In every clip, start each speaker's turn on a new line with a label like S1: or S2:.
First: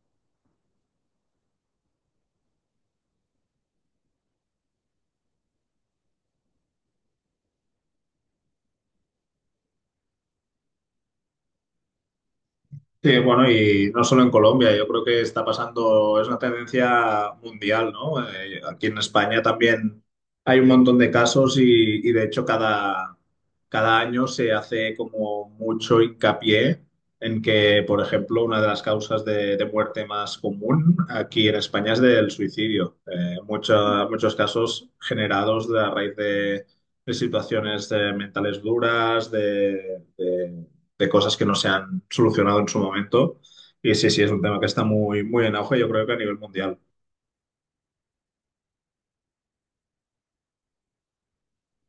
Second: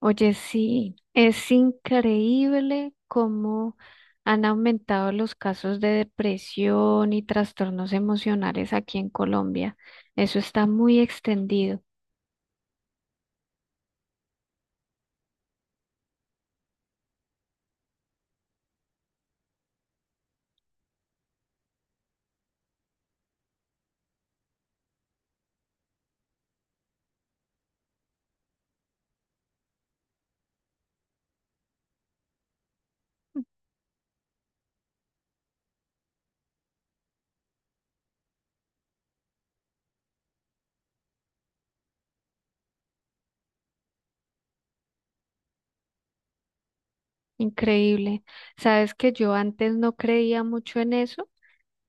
S1: Oye, sí, es increíble cómo han aumentado los casos de depresión y trastornos emocionales aquí en Colombia. Eso está muy extendido,
S2: Sí, bueno, y no solo en Colombia, yo creo que está pasando, es una tendencia mundial, ¿no? Aquí en España también hay un montón de casos y de hecho cada año se hace como mucho hincapié en que, por ejemplo, una de las causas de muerte más común aquí en España es del suicidio. Muchos casos generados a raíz de situaciones mentales duras, de cosas que no se han solucionado en su momento. Y sí, sí, es un tema que está muy, muy en auge, yo creo que a nivel mundial.
S1: increíble. Sabes que yo antes no creía mucho en eso.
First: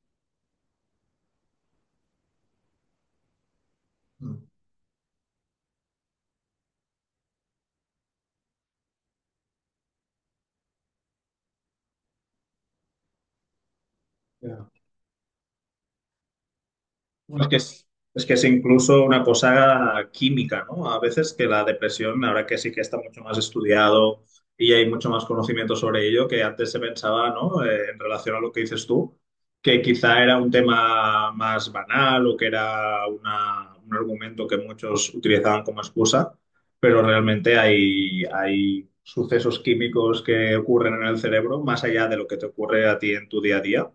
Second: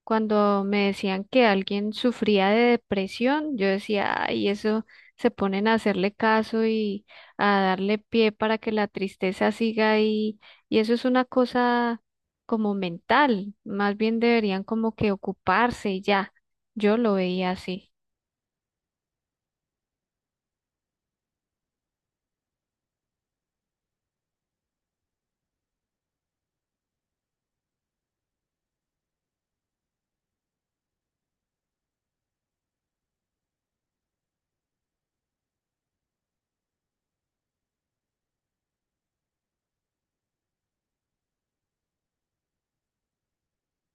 S1: Cuando me decían que alguien sufría de depresión, yo decía,
S2: Mm.
S1: ay, eso se ponen a hacerle caso y a darle pie para que la tristeza siga ahí. Y eso es una cosa como mental, más bien deberían
S2: Ya.
S1: como que ocuparse y ya. Yo lo
S2: Bueno, Es
S1: veía
S2: que es,
S1: así.
S2: es que es incluso una cosa química, ¿no? A veces que la depresión, ahora que sí que está mucho más estudiado y hay mucho más conocimiento sobre ello, que antes se pensaba, ¿no? En relación a lo que dices tú, que quizá era un tema más banal o que era un argumento que muchos utilizaban como excusa, pero realmente hay sucesos químicos que ocurren en el cerebro más allá de lo que te ocurre a ti en tu día a día,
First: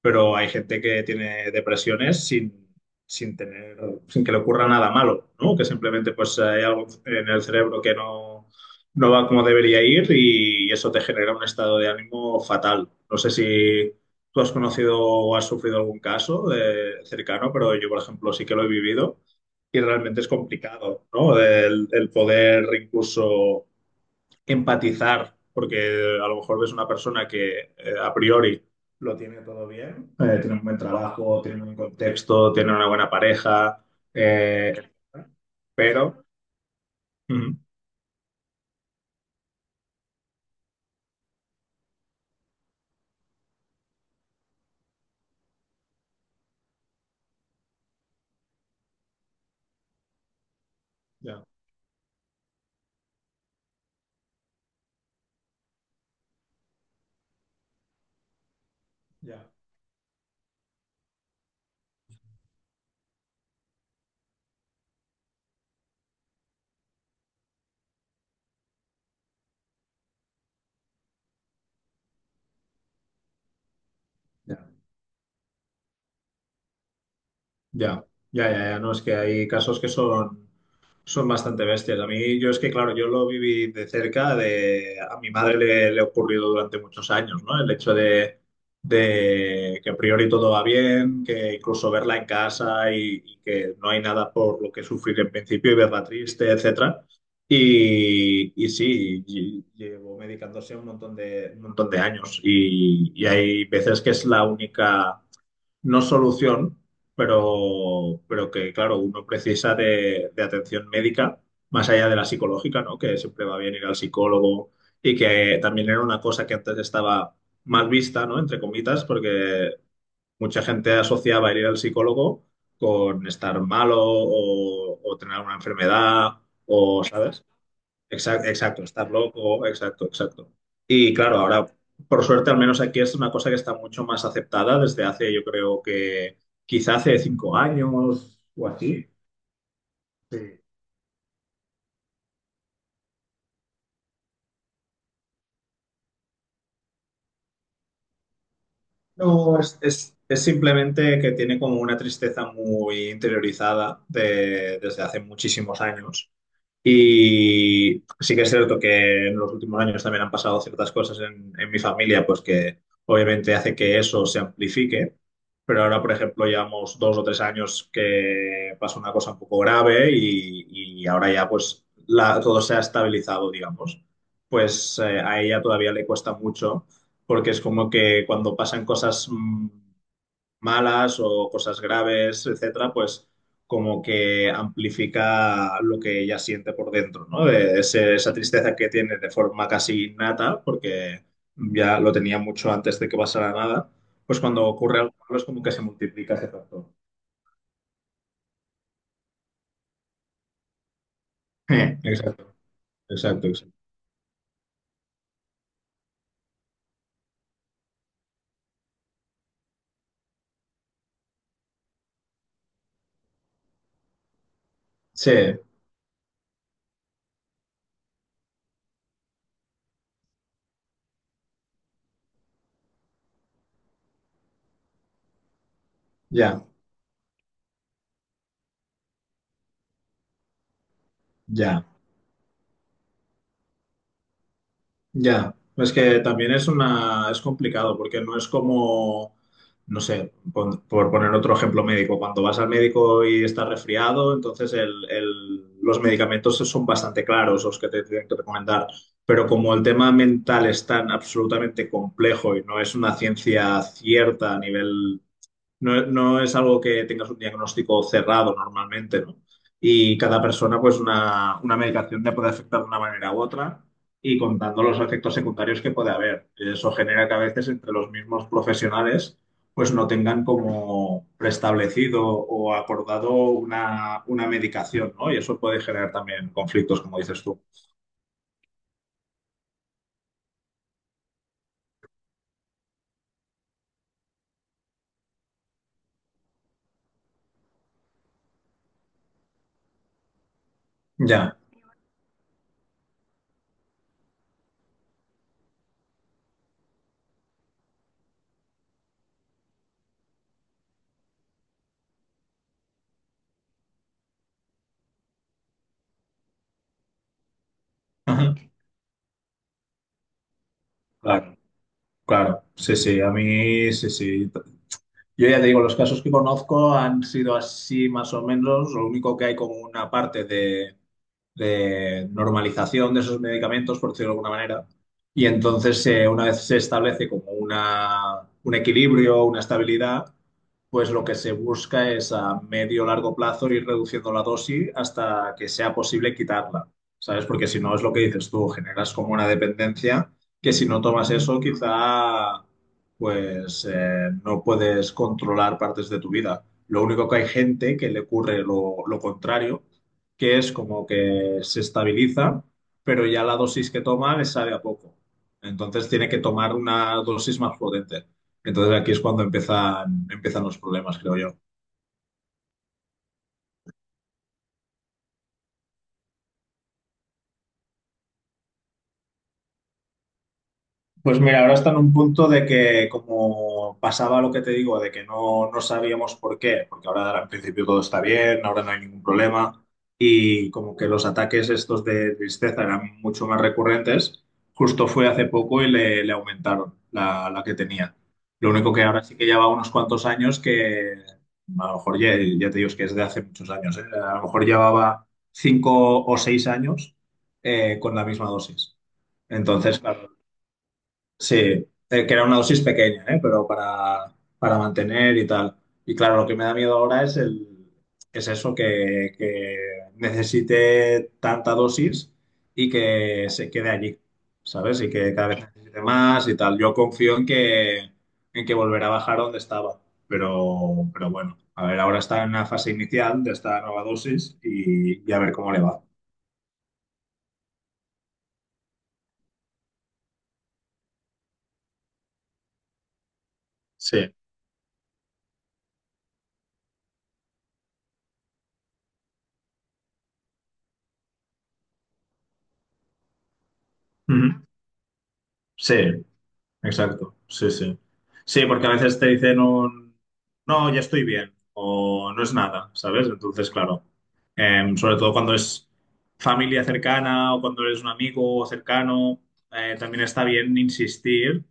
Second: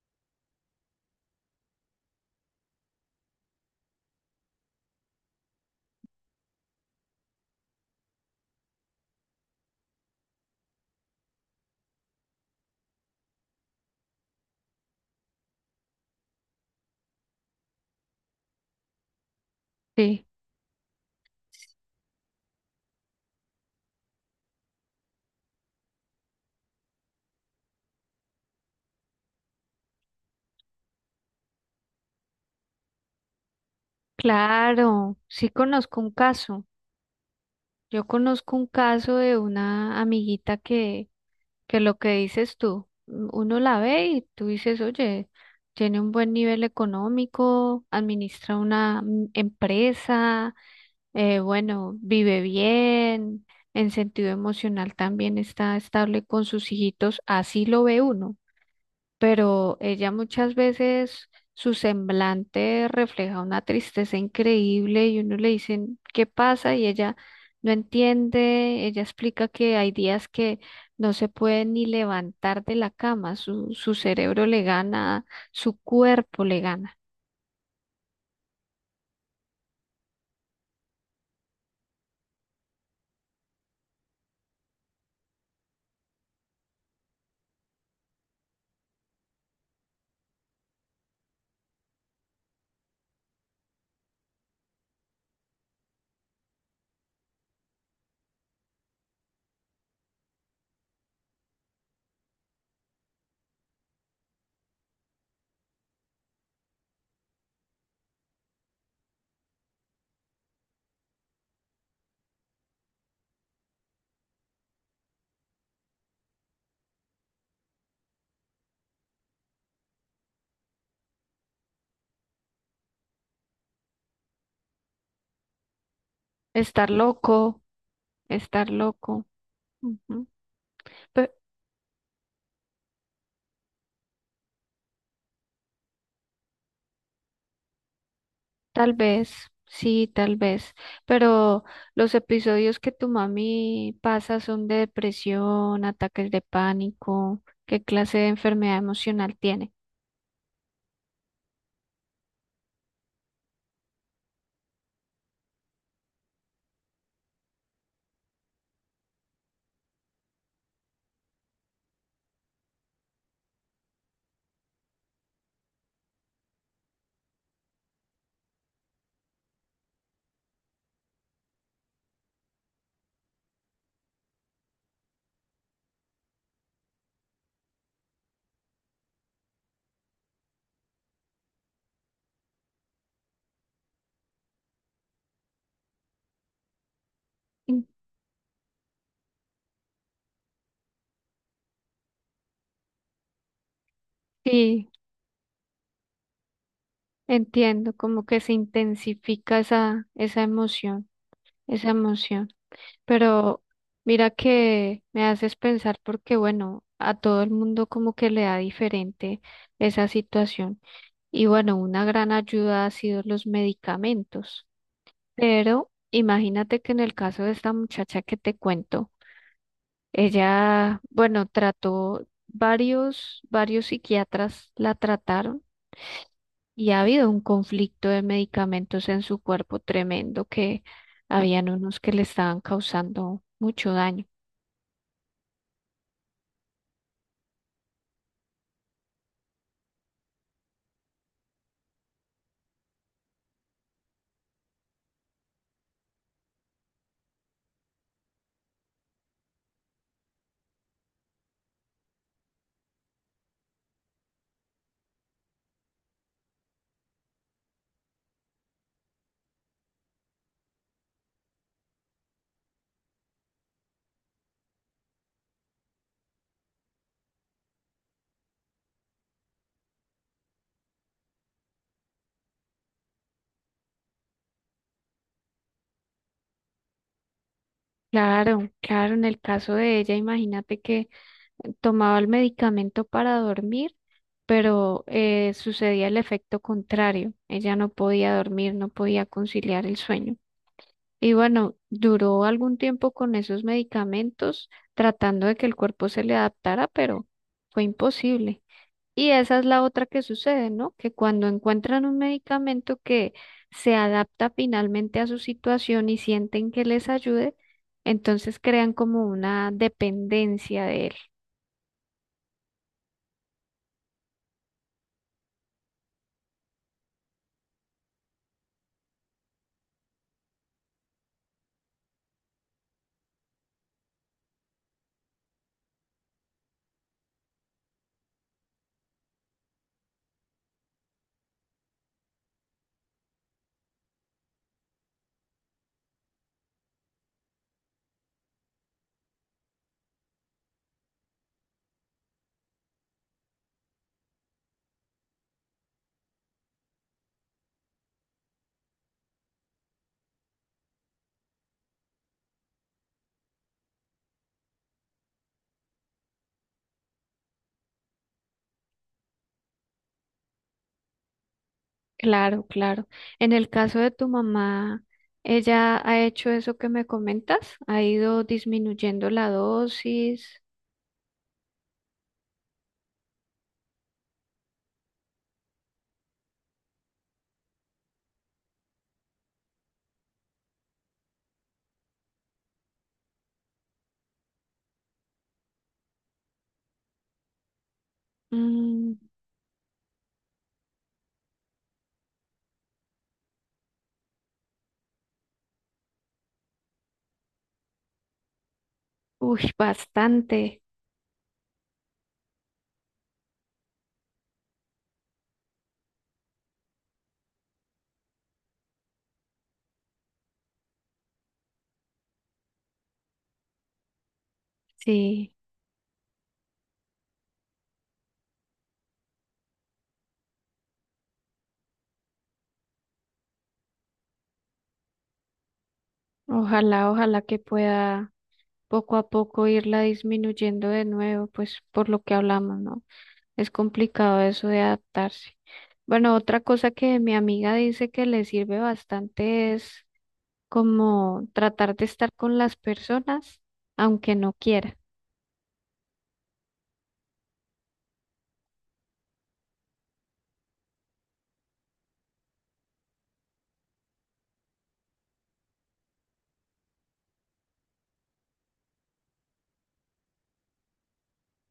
S2: pero hay gente que tiene depresiones sin tener, sin que le ocurra nada malo, ¿no? Que simplemente pues hay algo en el cerebro que no va como debería ir, y eso te genera un estado de ánimo fatal. No sé si tú has conocido o has sufrido algún caso cercano, pero yo, por ejemplo, sí que lo he vivido, y realmente
S1: Sí,
S2: es complicado, ¿no? El poder incluso empatizar, porque a lo mejor ves una persona que, a priori, lo tiene todo bien, tiene un buen trabajo, tiene un buen contexto, tiene una buena pareja, eh,
S1: claro, sí conozco un
S2: pero...
S1: caso.
S2: Ujú.
S1: Yo conozco un caso de una amiguita que lo que dices tú, uno la ve y tú dices, oye, tiene un buen nivel económico, administra una empresa,
S2: Ya,
S1: bueno, vive bien, en sentido emocional también está estable con sus hijitos, así lo ve uno,
S2: ya,
S1: pero ella muchas veces su semblante refleja una tristeza increíble y uno le dice, ¿qué pasa? Y ella no entiende, ella explica que hay días que no se puede ni levantar de la cama, su cerebro
S2: ya,
S1: le gana, su cuerpo le gana.
S2: ya, ya, ya, no, es que hay casos que son... Son bastante bestias. A mí, yo es que, claro, yo lo viví de cerca. A mi madre le ha ocurrido durante muchos años, ¿no? El hecho de que a priori todo va bien, que incluso verla en casa, y que no hay nada por lo que sufrir en principio, y verla triste, etcétera. Y sí, llevo medicándose un montón de años, y hay veces que es la única no solución, pero que, claro, uno precisa de atención médica, más allá de la psicológica, ¿no? Que siempre va bien ir al psicólogo y que también era una cosa que antes estaba mal vista, ¿no? Entre comitas, porque mucha gente asociaba el ir al psicólogo con estar malo o tener una enfermedad
S1: Estar
S2: o, ¿sabes?
S1: loco,
S2: Exacto,
S1: estar
S2: exacto, estar
S1: loco.
S2: loco, exacto,
S1: Ujú.
S2: exacto. Y
S1: Pe-
S2: claro, ahora, por suerte, al menos aquí es una cosa que está mucho más aceptada desde hace, yo creo que quizá hace 5 años o
S1: Tal
S2: así.
S1: vez, sí, tal
S2: Sí.
S1: vez, pero los episodios que tu mami pasa son de depresión, ataques de pánico, ¿qué clase de enfermedad emocional
S2: No,
S1: tiene?
S2: es, es- es simplemente que tiene como una tristeza muy interiorizada desde hace muchísimos años. Y sí que es cierto que en los últimos años también han pasado ciertas cosas en mi familia, pues que obviamente hace que eso se amplifique. Pero ahora, por ejemplo, llevamos 2 o 3 años que pasó una cosa un poco grave, y ahora ya pues todo se ha estabilizado, digamos. Pues a ella todavía le cuesta mucho porque es como que cuando pasan cosas malas o cosas graves, etcétera, pues como que amplifica lo que ella siente por dentro, ¿no? De
S1: Mm.
S2: esa tristeza que tiene de forma casi innata, porque ya lo tenía mucho antes de que pasara nada, pues cuando
S1: Sí,
S2: ocurre algo malo es como que se multiplica ese factor.
S1: entiendo, como que se intensifica esa, esa
S2: Exacto,
S1: emoción,
S2: exacto,
S1: pero
S2: exacto.
S1: mira que me haces pensar porque, bueno, a todo el mundo como que le da diferente esa situación y bueno, una gran ayuda ha sido los medicamentos.
S2: Sí,
S1: Pero imagínate que en el caso de esta muchacha que te cuento, ella, bueno, trató varios, psiquiatras la trataron
S2: ya,
S1: y ha habido un conflicto de medicamentos en su cuerpo tremendo, que habían
S2: ya.
S1: unos que le estaban causando mucho daño.
S2: Ya, es que también es complicado porque no es como, no sé, poner otro ejemplo médico, cuando vas al médico y estás resfriado, entonces los medicamentos son bastante claros los que te tienen que recomendar, pero como el tema mental es tan absolutamente complejo y no es una ciencia cierta a nivel, no es algo que tengas un diagnóstico cerrado normalmente, ¿no? Y cada persona, pues una medicación te puede afectar de una manera u otra, y contando los efectos secundarios que puede haber. Eso genera que a veces entre los mismos profesionales, pues no tengan como preestablecido o acordado una medicación, ¿no? Y eso puede generar también conflictos, como dices tú.
S1: Claro, claro, en el caso de ella, imagínate que tomaba el medicamento para dormir, pero sucedía el efecto contrario. Ella no podía dormir, no podía conciliar el sueño. Y
S2: Ya.
S1: bueno, duró algún tiempo con esos medicamentos tratando de que el cuerpo se le adaptara, pero fue imposible. Y esa es la otra que sucede, ¿no? Que cuando encuentran un medicamento que se adapta finalmente a su situación y sienten que les ayude,
S2: Ajá.
S1: entonces crean como una dependencia de él.
S2: Claro, claro. Sí, sí, a mí, sí, sí. Yo ya te digo, los casos que conozco han sido así más o menos. Lo único que hay como una parte de normalización de esos medicamentos, por decirlo de alguna manera. Y entonces, una vez se establece como un equilibrio, una estabilidad, pues lo que se busca es a medio o largo plazo ir reduciendo la dosis hasta que sea posible quitarla, ¿sabes? Porque si no es lo que dices tú, generas como una dependencia, que si no tomas eso quizá, pues no puedes controlar partes de tu vida. Lo único que hay gente que le ocurre lo contrario, que es como que se estabiliza, pero ya la dosis que toma le sabe a poco. Entonces tiene que tomar una dosis más potente. Entonces aquí es cuando empiezan los problemas, creo yo.
S1: Claro, claro. En el caso de tu mamá, ella ha hecho eso que me comentas, ha ido disminuyendo la dosis.
S2: Pues mira, ahora está en un punto de que como pasaba lo que te digo, de que no sabíamos por qué, porque ahora en principio todo está bien, ahora no hay ningún problema, y como que los ataques estos de tristeza eran mucho más recurrentes, justo fue hace poco y le aumentaron la que tenía. Lo único que
S1: Mm.
S2: ahora sí que lleva unos cuantos años que a lo mejor ya, ya te digo es que es de hace muchos años, ¿eh? A lo mejor llevaba 5 o 6 años con la misma dosis.
S1: Uy,
S2: Entonces, claro,
S1: bastante.
S2: sí, que era una dosis pequeña, ¿eh? Pero para mantener y tal. Y claro, lo que me da miedo ahora es es eso, que necesite tanta dosis y que se quede allí, ¿sabes? Y que cada
S1: Sí,
S2: vez necesite más y tal. Yo confío en que volverá a bajar donde estaba. Pero bueno, a ver, ahora está en la fase inicial de esta nueva dosis, y a ver cómo le va.
S1: ojalá, ojalá que pueda poco a poco irla disminuyendo de nuevo, pues por lo que hablamos, ¿no? Es
S2: Sí.
S1: complicado eso de adaptarse. Bueno, otra cosa que mi amiga dice que le sirve bastante es como tratar de estar con las personas, aunque no
S2: Ujú.
S1: quiera.
S2: Sí. Exacto, sí, sí. Sí, porque a veces te dicen no, ya estoy bien, o no es nada, ¿sabes? Entonces, claro, sobre todo cuando es familia cercana o cuando eres un amigo cercano, también está bien insistir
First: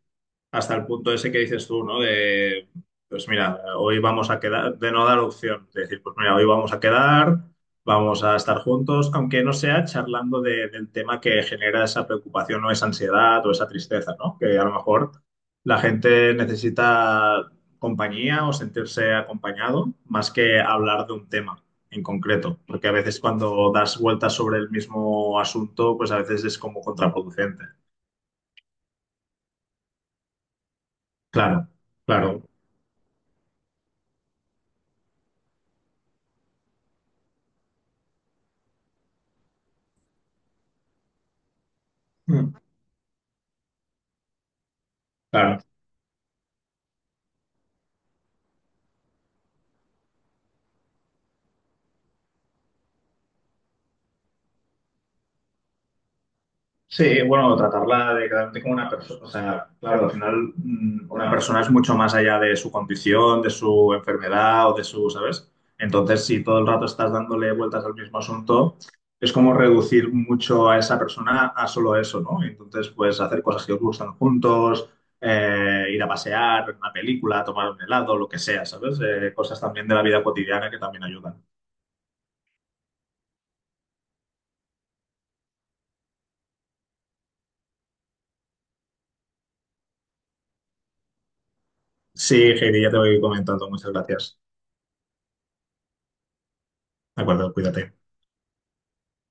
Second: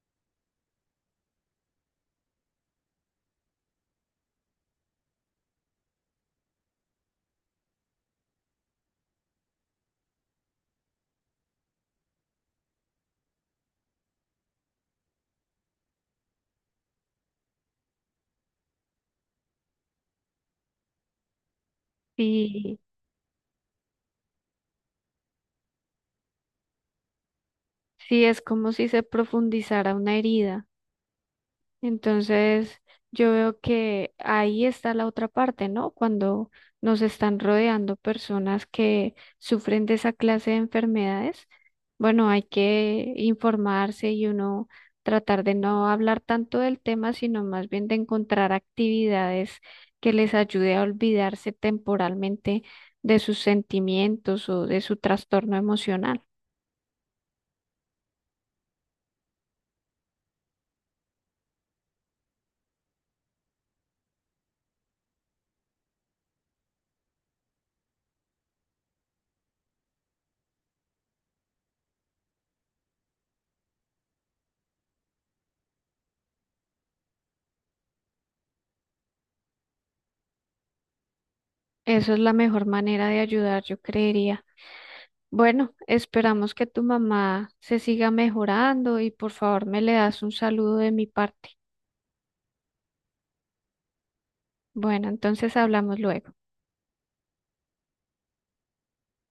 S2: hasta el punto ese que dices tú, ¿no? De, pues mira, hoy vamos a quedar, de no dar opción, de decir, pues mira, hoy vamos a quedar, vamos a estar juntos, aunque no sea charlando del tema que genera esa preocupación o esa ansiedad o esa tristeza, ¿no? Que a lo mejor la gente necesita compañía o sentirse acompañado más que hablar de un tema en concreto,
S1: Sí,
S2: porque a veces cuando das vueltas sobre el mismo asunto, pues a veces es como contraproducente.
S1: sí, es como si se profundizara una herida.
S2: Claro, claro,
S1: Entonces, yo veo que ahí está la otra parte, ¿no? Cuando nos están rodeando personas que sufren de esa clase de enfermedades, bueno, hay
S2: Mm.
S1: que informarse y uno tratar de
S2: Claro.
S1: no hablar tanto del tema, sino más bien de encontrar actividades que les ayude a olvidarse temporalmente de sus sentimientos o de su trastorno emocional.
S2: Sí, bueno, tratarla de como una persona, o sea, claro, al final una persona es mucho más allá de su condición, de su enfermedad o de su, ¿sabes? Entonces, si todo el rato estás dándole vueltas al mismo asunto, es como reducir mucho a esa persona a solo eso, ¿no? Entonces, pues hacer cosas que os gustan juntos, ir a pasear, ver una película, tomar un helado, lo que sea, ¿sabes? Cosas también de la vida cotidiana que también ayudan.
S1: Eso es la mejor manera de ayudar, yo creería. Bueno, esperamos que tu mamá se siga mejorando y por favor me le das un saludo de mi parte.
S2: Sí, Heidi, ya te voy comentando. Muchas gracias.
S1: Bueno, entonces hablamos luego.
S2: De acuerdo, cuídate.